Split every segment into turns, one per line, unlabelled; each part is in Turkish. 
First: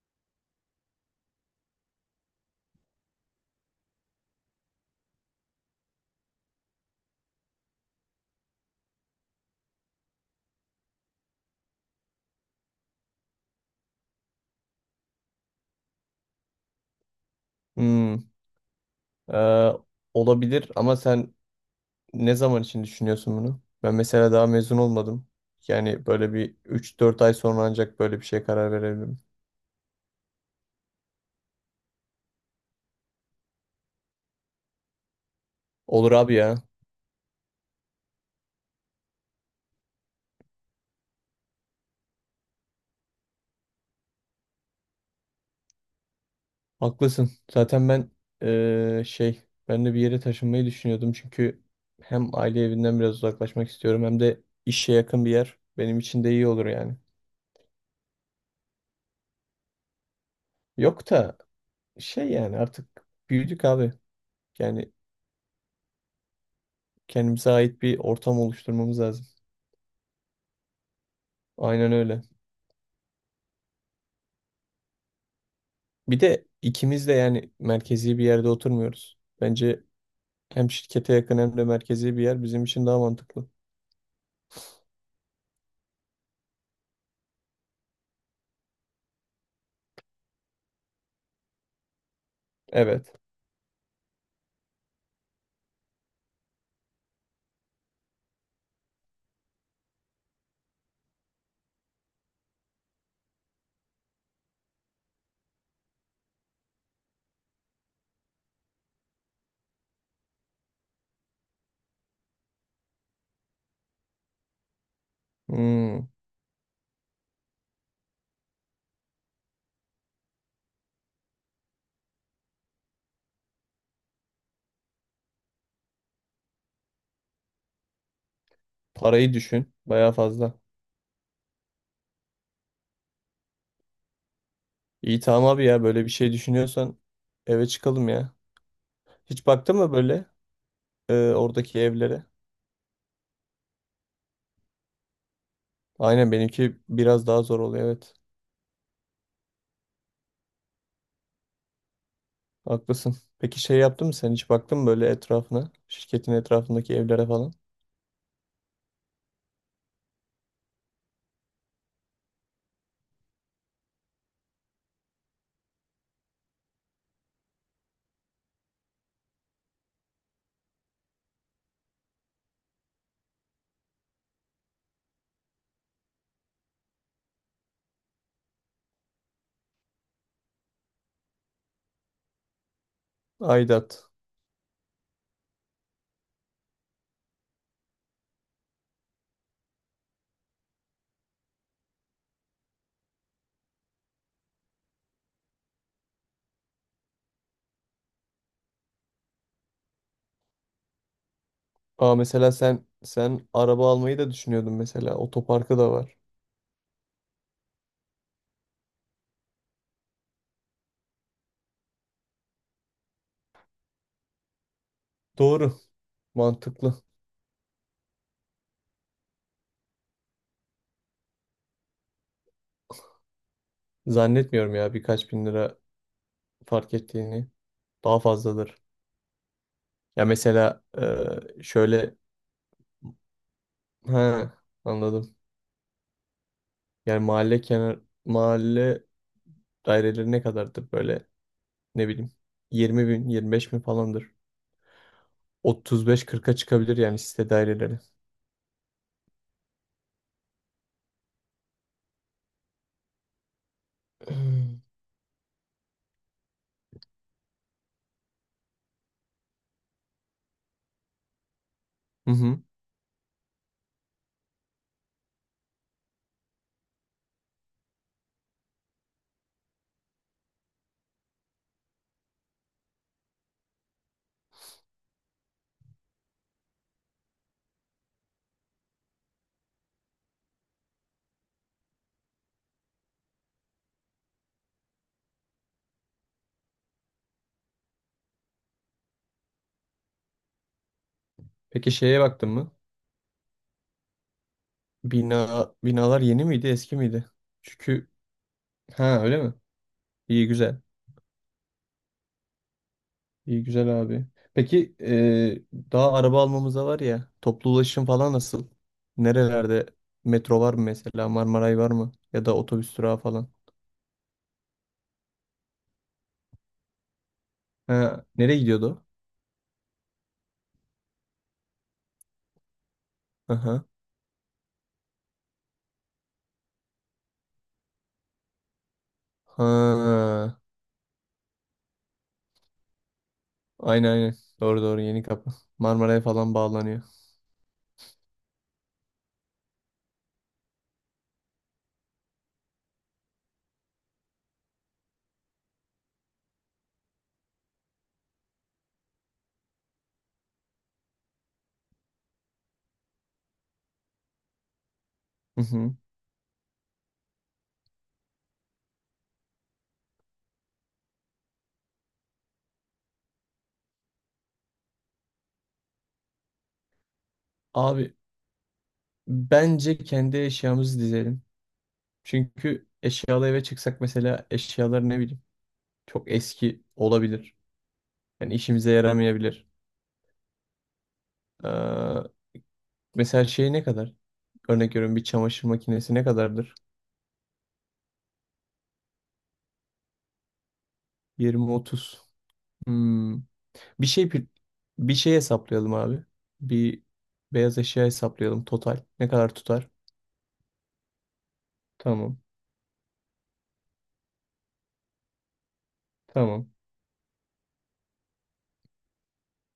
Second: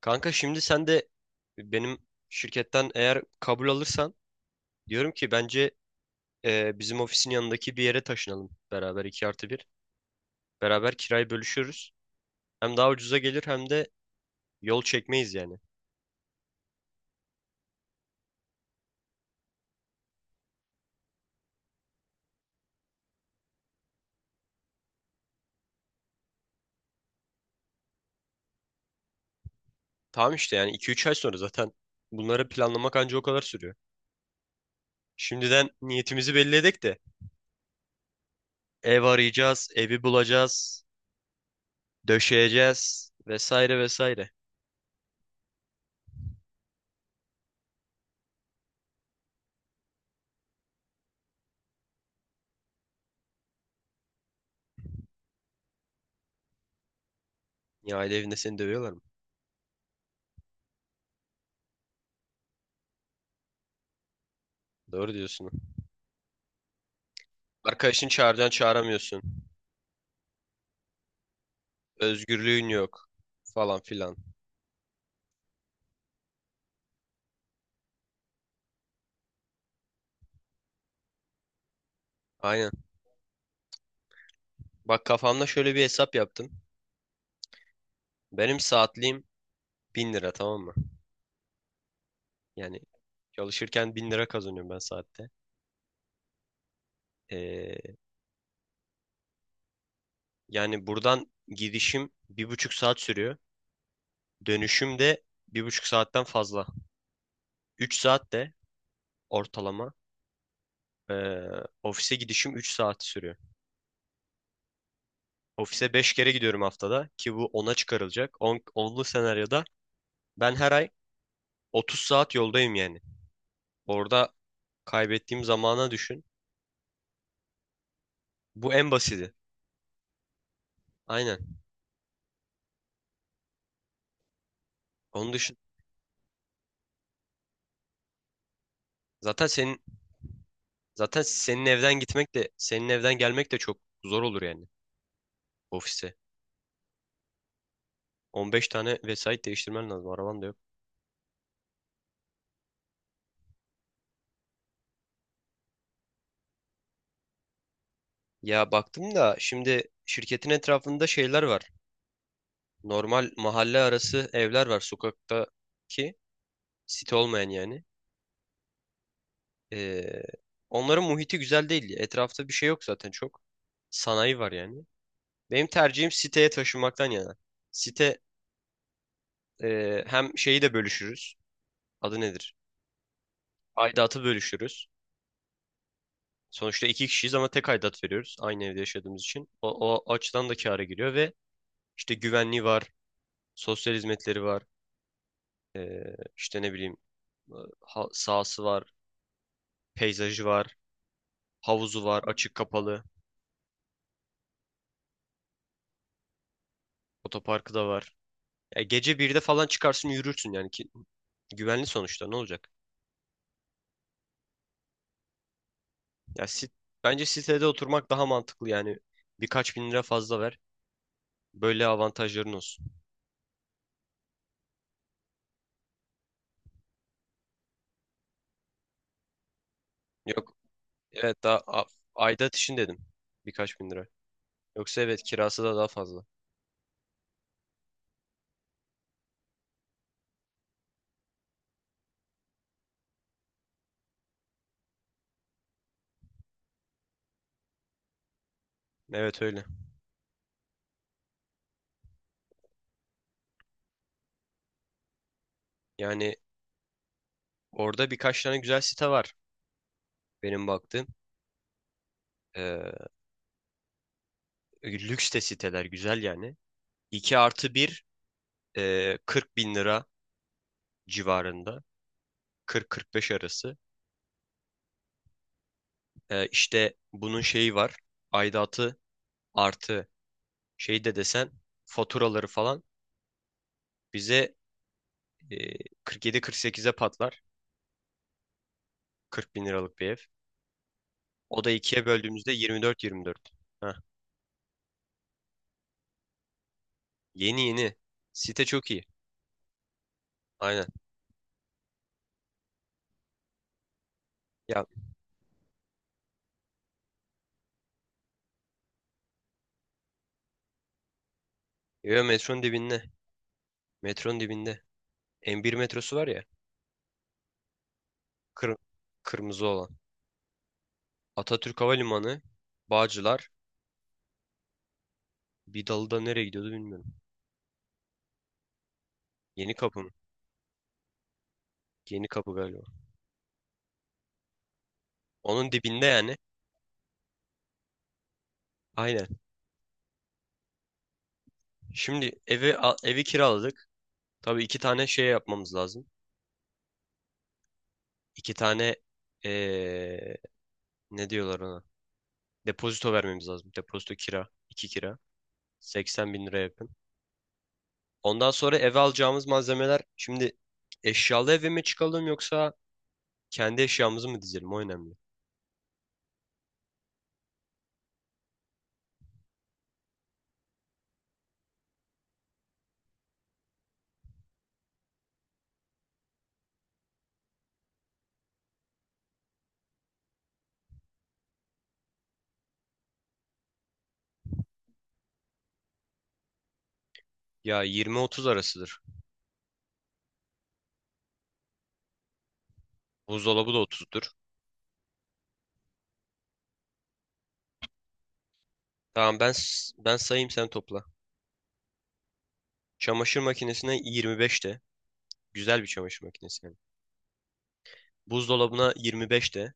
Kanka şimdi sen de benim şirketten eğer kabul alırsan diyorum ki bence bizim ofisin yanındaki bir yere taşınalım beraber 2 artı bir. Beraber kirayı bölüşürüz. Hem daha ucuza gelir hem de yol çekmeyiz yani.
Hmm. e, Olabilir ama sen ne zaman için düşünüyorsun bunu? Ben mesela daha mezun olmadım. Yani böyle bir üç dört ay sonra ancak böyle bir şeye karar verebilirim.
Tamam işte yani iki üç ay sonra zaten bunları planlamak anca o kadar sürüyor. Şimdiden
Olur
niyetimizi
abi
belli
ya.
edek de ev arayacağız, evi bulacağız, döşeyeceğiz vesaire vesaire.
Haklısın. Zaten ben e, şey ben de bir yere taşınmayı düşünüyordum, çünkü hem aile evinden biraz uzaklaşmak istiyorum hem de işe yakın bir yer benim için de iyi olur yani.
Ya aile evinde seni dövüyorlar mı?
Yok da şey, yani artık büyüdük abi. Yani
Doğru diyorsun.
kendimize ait bir
Arkadaşını
ortam
çağıracaksın,
oluşturmamız
çağıramıyorsun.
lazım. Aynen öyle.
Özgürlüğün yok falan filan.
Bir de ikimiz de yani merkezi bir yerde oturmuyoruz. Bence hem şirkete yakın hem de merkezi bir yer bizim
Aynen.
için daha mantıklı.
Bak, kafamda şöyle bir hesap yaptım. Benim saatliğim 1.000 lira, tamam mı? Yani
Evet.
çalışırken 1.000 lira kazanıyorum ben saatte. Ee, Yani buradan gidişim bir buçuk saat sürüyor. Dönüşüm de bir buçuk saatten fazla. Üç saat de ortalama. ee, Ofise gidişim 3 saat sürüyor. Ofise
Hmm.
5 kere gidiyorum haftada, ki bu ona çıkarılacak. 10, 10'lu senaryoda ben her ay 30 saat yoldayım yani. Orada kaybettiğim zamana düşün. Bu en
Parayı
basiti.
düşün. Bayağı fazla.
Aynen.
İyi,
Onu
tamam
düşün.
abi ya, böyle bir şey düşünüyorsan eve çıkalım ya.
Zaten
Hiç baktın
senin
mı böyle
zaten senin
oradaki
evden
evlere?
gitmek de senin evden gelmek de çok zor olur yani ofise.
Aynen, benimki biraz daha zor oluyor, evet.
15 tane vesait değiştirmen lazım. Araban da yok.
Haklısın. Peki şey yaptın mı, sen hiç baktın mı böyle etrafına? Şirketin etrafındaki evlere falan?
Ya baktım da şimdi şirketin etrafında şeyler var. Normal mahalle arası evler var, sokaktaki, site olmayan yani. Ee, Onların muhiti güzel değil. Etrafta bir şey yok zaten çok. Sanayi var yani. Benim tercihim siteye taşınmaktan yana. Site, hem şeyi de bölüşürüz. Adı nedir?
Aidat.
Aidatı bölüşürüz. Sonuçta iki kişiyiz ama tek aidat veriyoruz, aynı evde yaşadığımız için. O, o açıdan da kâra giriyor ve işte güvenliği var, sosyal hizmetleri var, işte ne bileyim, e, sahası var, peyzajı var, havuzu
Aa,
var,
mesela
açık
sen
kapalı,
araba almayı da düşünüyordun mesela. Otoparkı da var.
otoparkı da var. Ya gece birde falan çıkarsın yürürsün yani, ki güvenli sonuçta, ne olacak?
Doğru.
Ya sit,
Mantıklı.
bence sitede oturmak daha mantıklı yani, birkaç bin lira fazla ver. Böyle avantajların olsun.
Zannetmiyorum ya birkaç bin lira fark ettiğini. Daha fazladır. Ya
Yok,
mesela
evet daha
şöyle,
aidat için dedim, birkaç bin lira.
ha,
Yoksa evet,
anladım.
kirası da daha fazla.
Yani mahalle, kenar mahalle daireleri ne kadardır böyle, ne bileyim, 20 bin 25 bin falandır. 35-40'a çıkabilir yani site daireleri.
Evet öyle. Yani orada birkaç tane güzel site var, benim baktığım.
Hı hı.
Ee, Lüks de siteler güzel yani. 2 artı bir, 40 bin lira civarında. 40-45 arası. İşte bunun şeyi var. Aidatı artı şey de desen, faturaları falan, bize e, 47-48'e patlar. 40 bin liralık bir ev. O da
Peki
ikiye
şeye baktın
böldüğümüzde
mı?
24-24. Heh.
Bina, binalar yeni miydi, eski miydi?
Yeni yeni.
Çünkü
Site çok iyi.
ha, öyle mi? İyi güzel.
Aynen.
İyi güzel abi.
Ya,
Peki daha araba almamıza var ya, toplu ulaşım falan nasıl? Nerelerde metro var mı mesela, Marmaray var mı?
yo,
Ya da
metronun
otobüs
dibinde.
durağı falan.
Metronun dibinde. M bir metrosu var ya.
Ha, nereye
Kır
gidiyordu?
Kırmızı olan. Atatürk Havalimanı, Bağcılar,
O? Aha.
bir dalı da nereye gidiyordu bilmiyorum. Yeni kapı mı?
Ha,
Yeni kapı galiba.
aynen aynen. Doğru doğru, yeni kapı.
Onun dibinde
Marmaray'a
yani.
falan bağlanıyor.
Aynen. Şimdi evi kiraladık. Tabii iki tane şey yapmamız lazım. İki tane eee, ne diyorlar ona? Depozito vermemiz lazım. Depozito kira. İki kira.
Hı hı.
80 bin lira yakın. Ondan sonra eve alacağımız malzemeler, şimdi eşyalı eve mi çıkalım yoksa kendi eşyamızı mı dizelim, o önemli.
Abi, bence kendi eşyamızı dizelim. Çünkü eşyalı eve çıksak mesela eşyalar, ne bileyim, çok eski olabilir. Yani işimize yaramayabilir. Mesela şey ne kadar? Örnek veriyorum, bir çamaşır makinesi ne kadardır?
Ya 20-30 arasıdır.
20-30. Hmm.
Buzdolabı da
Bir
30'dur.
şey pi- bir şey hesaplayalım abi. Bir beyaz eşya hesaplayalım total. Ne
Tamam, ben
kadar tutar?
ben sayayım, sen topla.
Tamam.
Çamaşır makinesine 25 de. Güzel bir çamaşır makinesi
Tamam.
yani. Buzdolabına 25 de.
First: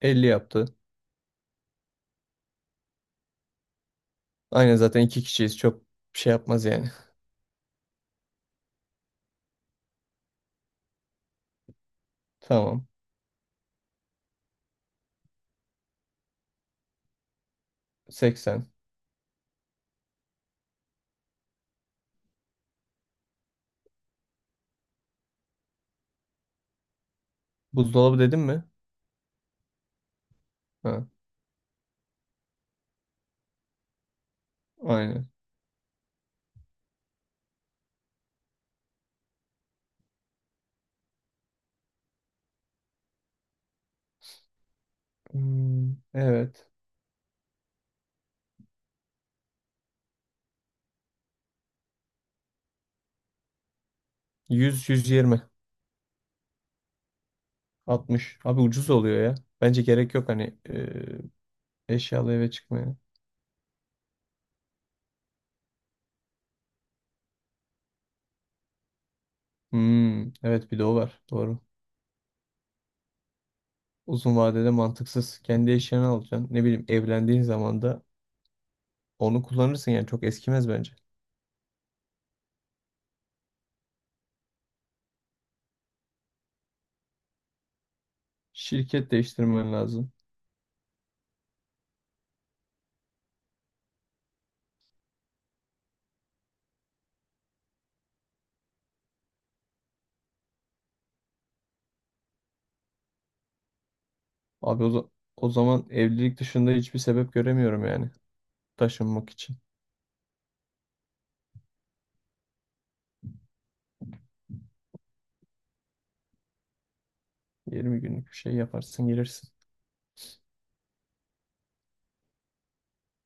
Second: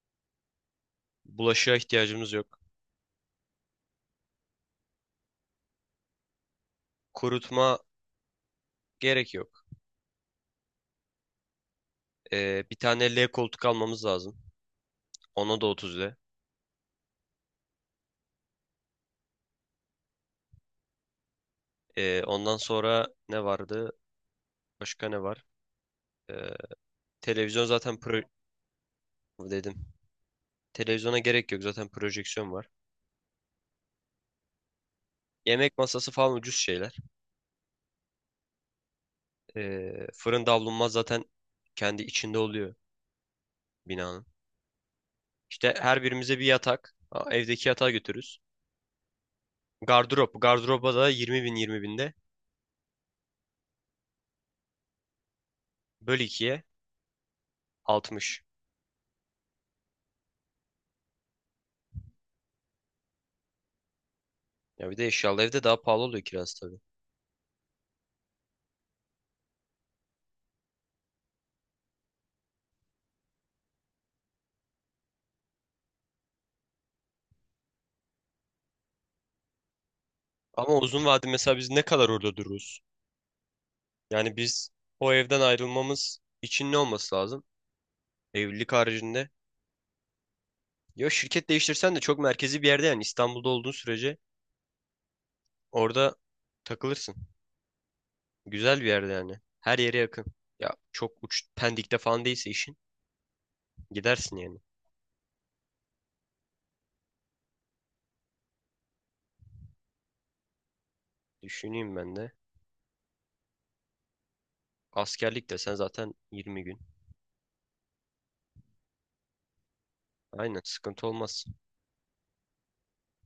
50 yaptı.
Bulaşığa ihtiyacımız yok.
Aynen, zaten iki kişiyiz. Çok bir şey yapmaz yani.
Kurutma gerek yok. Bir
Tamam.
tane L koltuk almamız lazım. Ona da 30 de.
80.
Ondan sonra ne vardı? Başka ne var? Ee, Televizyon zaten
Buzdolabı dedim mi?
dedim.
Ha,
Televizyona gerek yok, zaten projeksiyon var.
aynen.
Yemek masası falan ucuz şeyler. Fırın davlumbaz zaten kendi içinde oluyor binanın. İşte
Hmm,
her birimize bir
evet.
yatak. Evdeki yatağı götürürüz. Gardırop. Gardıroba da 20 binde.
100 120
Böl 2'ye,
60.
60.
Abi, ucuz oluyor ya. Bence gerek yok hani eşyalı eve çıkmaya.
Ya bir de eşyalı evde daha pahalı oluyor kirası tabii.
Hmm, evet, bir de o var. Doğru. Uzun vadede mantıksız. Kendi eşyanı alacaksın. Ne bileyim, evlendiğin zaman da onu kullanırsın yani, çok eskimez
Ama
bence.
uzun vade, mesela biz ne kadar orada dururuz? Yani biz o evden ayrılmamız için ne olması lazım? Evlilik
Şirket
haricinde.
değiştirmen lazım.
Ya şirket değiştirsen de çok merkezi bir yerde, yani İstanbul'da olduğun sürece orada takılırsın. Güzel bir yerde yani. Her yere yakın. Ya çok uç Pendik'te falan değilse işin, gidersin yani.
Abi, o zaman evlilik dışında hiçbir sebep göremiyorum yani taşınmak için.
Düşüneyim ben de. Askerlik de sen zaten 20 gün.
20 günlük bir şey yaparsın, gelirsin.
Aynen, sıkıntı olmaz.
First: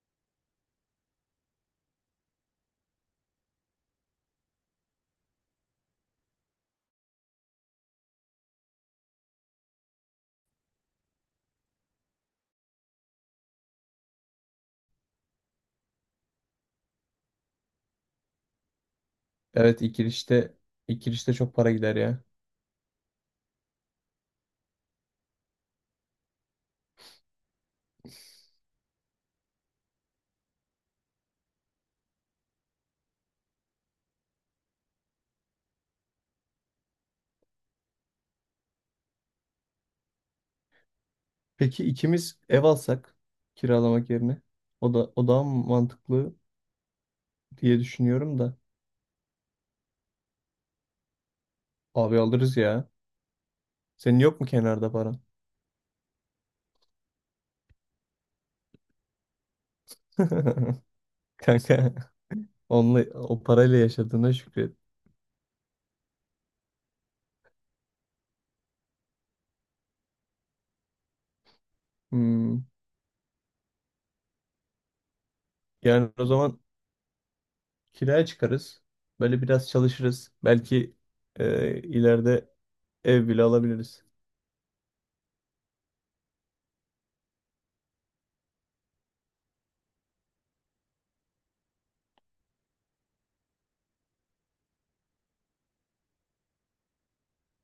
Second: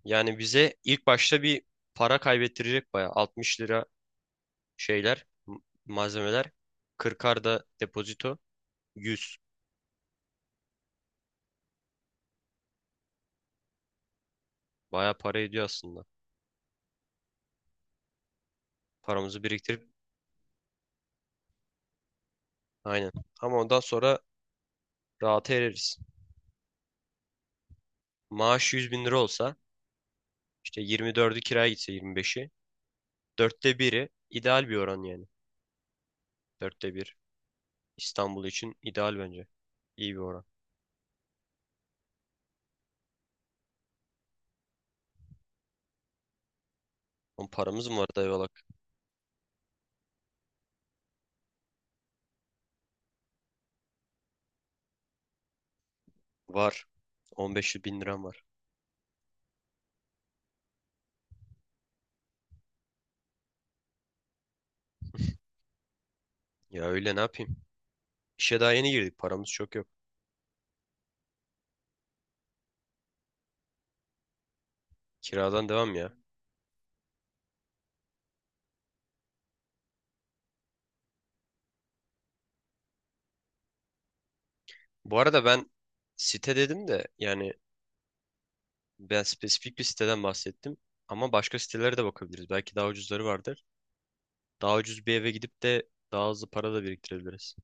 Yani bize ilk başta bir para kaybettirecek bayağı. 60 lira şeyler, malzemeler. 40'ar da depozito. Yüz. Bayağı para ediyor aslında. Paramızı
Evet,
biriktirip
ilk girişte çok para gider ya.
aynen. Ama ondan sonra rahata ereriz. Maaş 100 bin lira olsa, işte 24'ü kiraya gitse, 25'i. Dörtte biri ideal bir oran yani. Dörtte bir. İstanbul için ideal bence. İyi bir oran.
Peki ikimiz ev alsak kiralamak yerine o daha mı mantıklı
On
diye
paramız mı var,
düşünüyorum da.
dayıvalak?
Abi alırız ya. Senin yok mu kenarda paran?
Var. 15 bin liram var.
Kanka, onunla, o parayla yaşadığına şükret.
Ya öyle ne yapayım? İşe daha yeni girdik. Paramız çok yok.
Hmm.
Kiradan devam ya.
Yani o zaman kiraya çıkarız. Böyle biraz çalışırız. Belki ileride ev bile alabiliriz.
Bu arada ben site dedim de, yani ben spesifik bir siteden bahsettim. Ama başka sitelere de bakabiliriz. Belki daha ucuzları vardır. Daha ucuz bir eve gidip de daha hızlı para da biriktirebiliriz.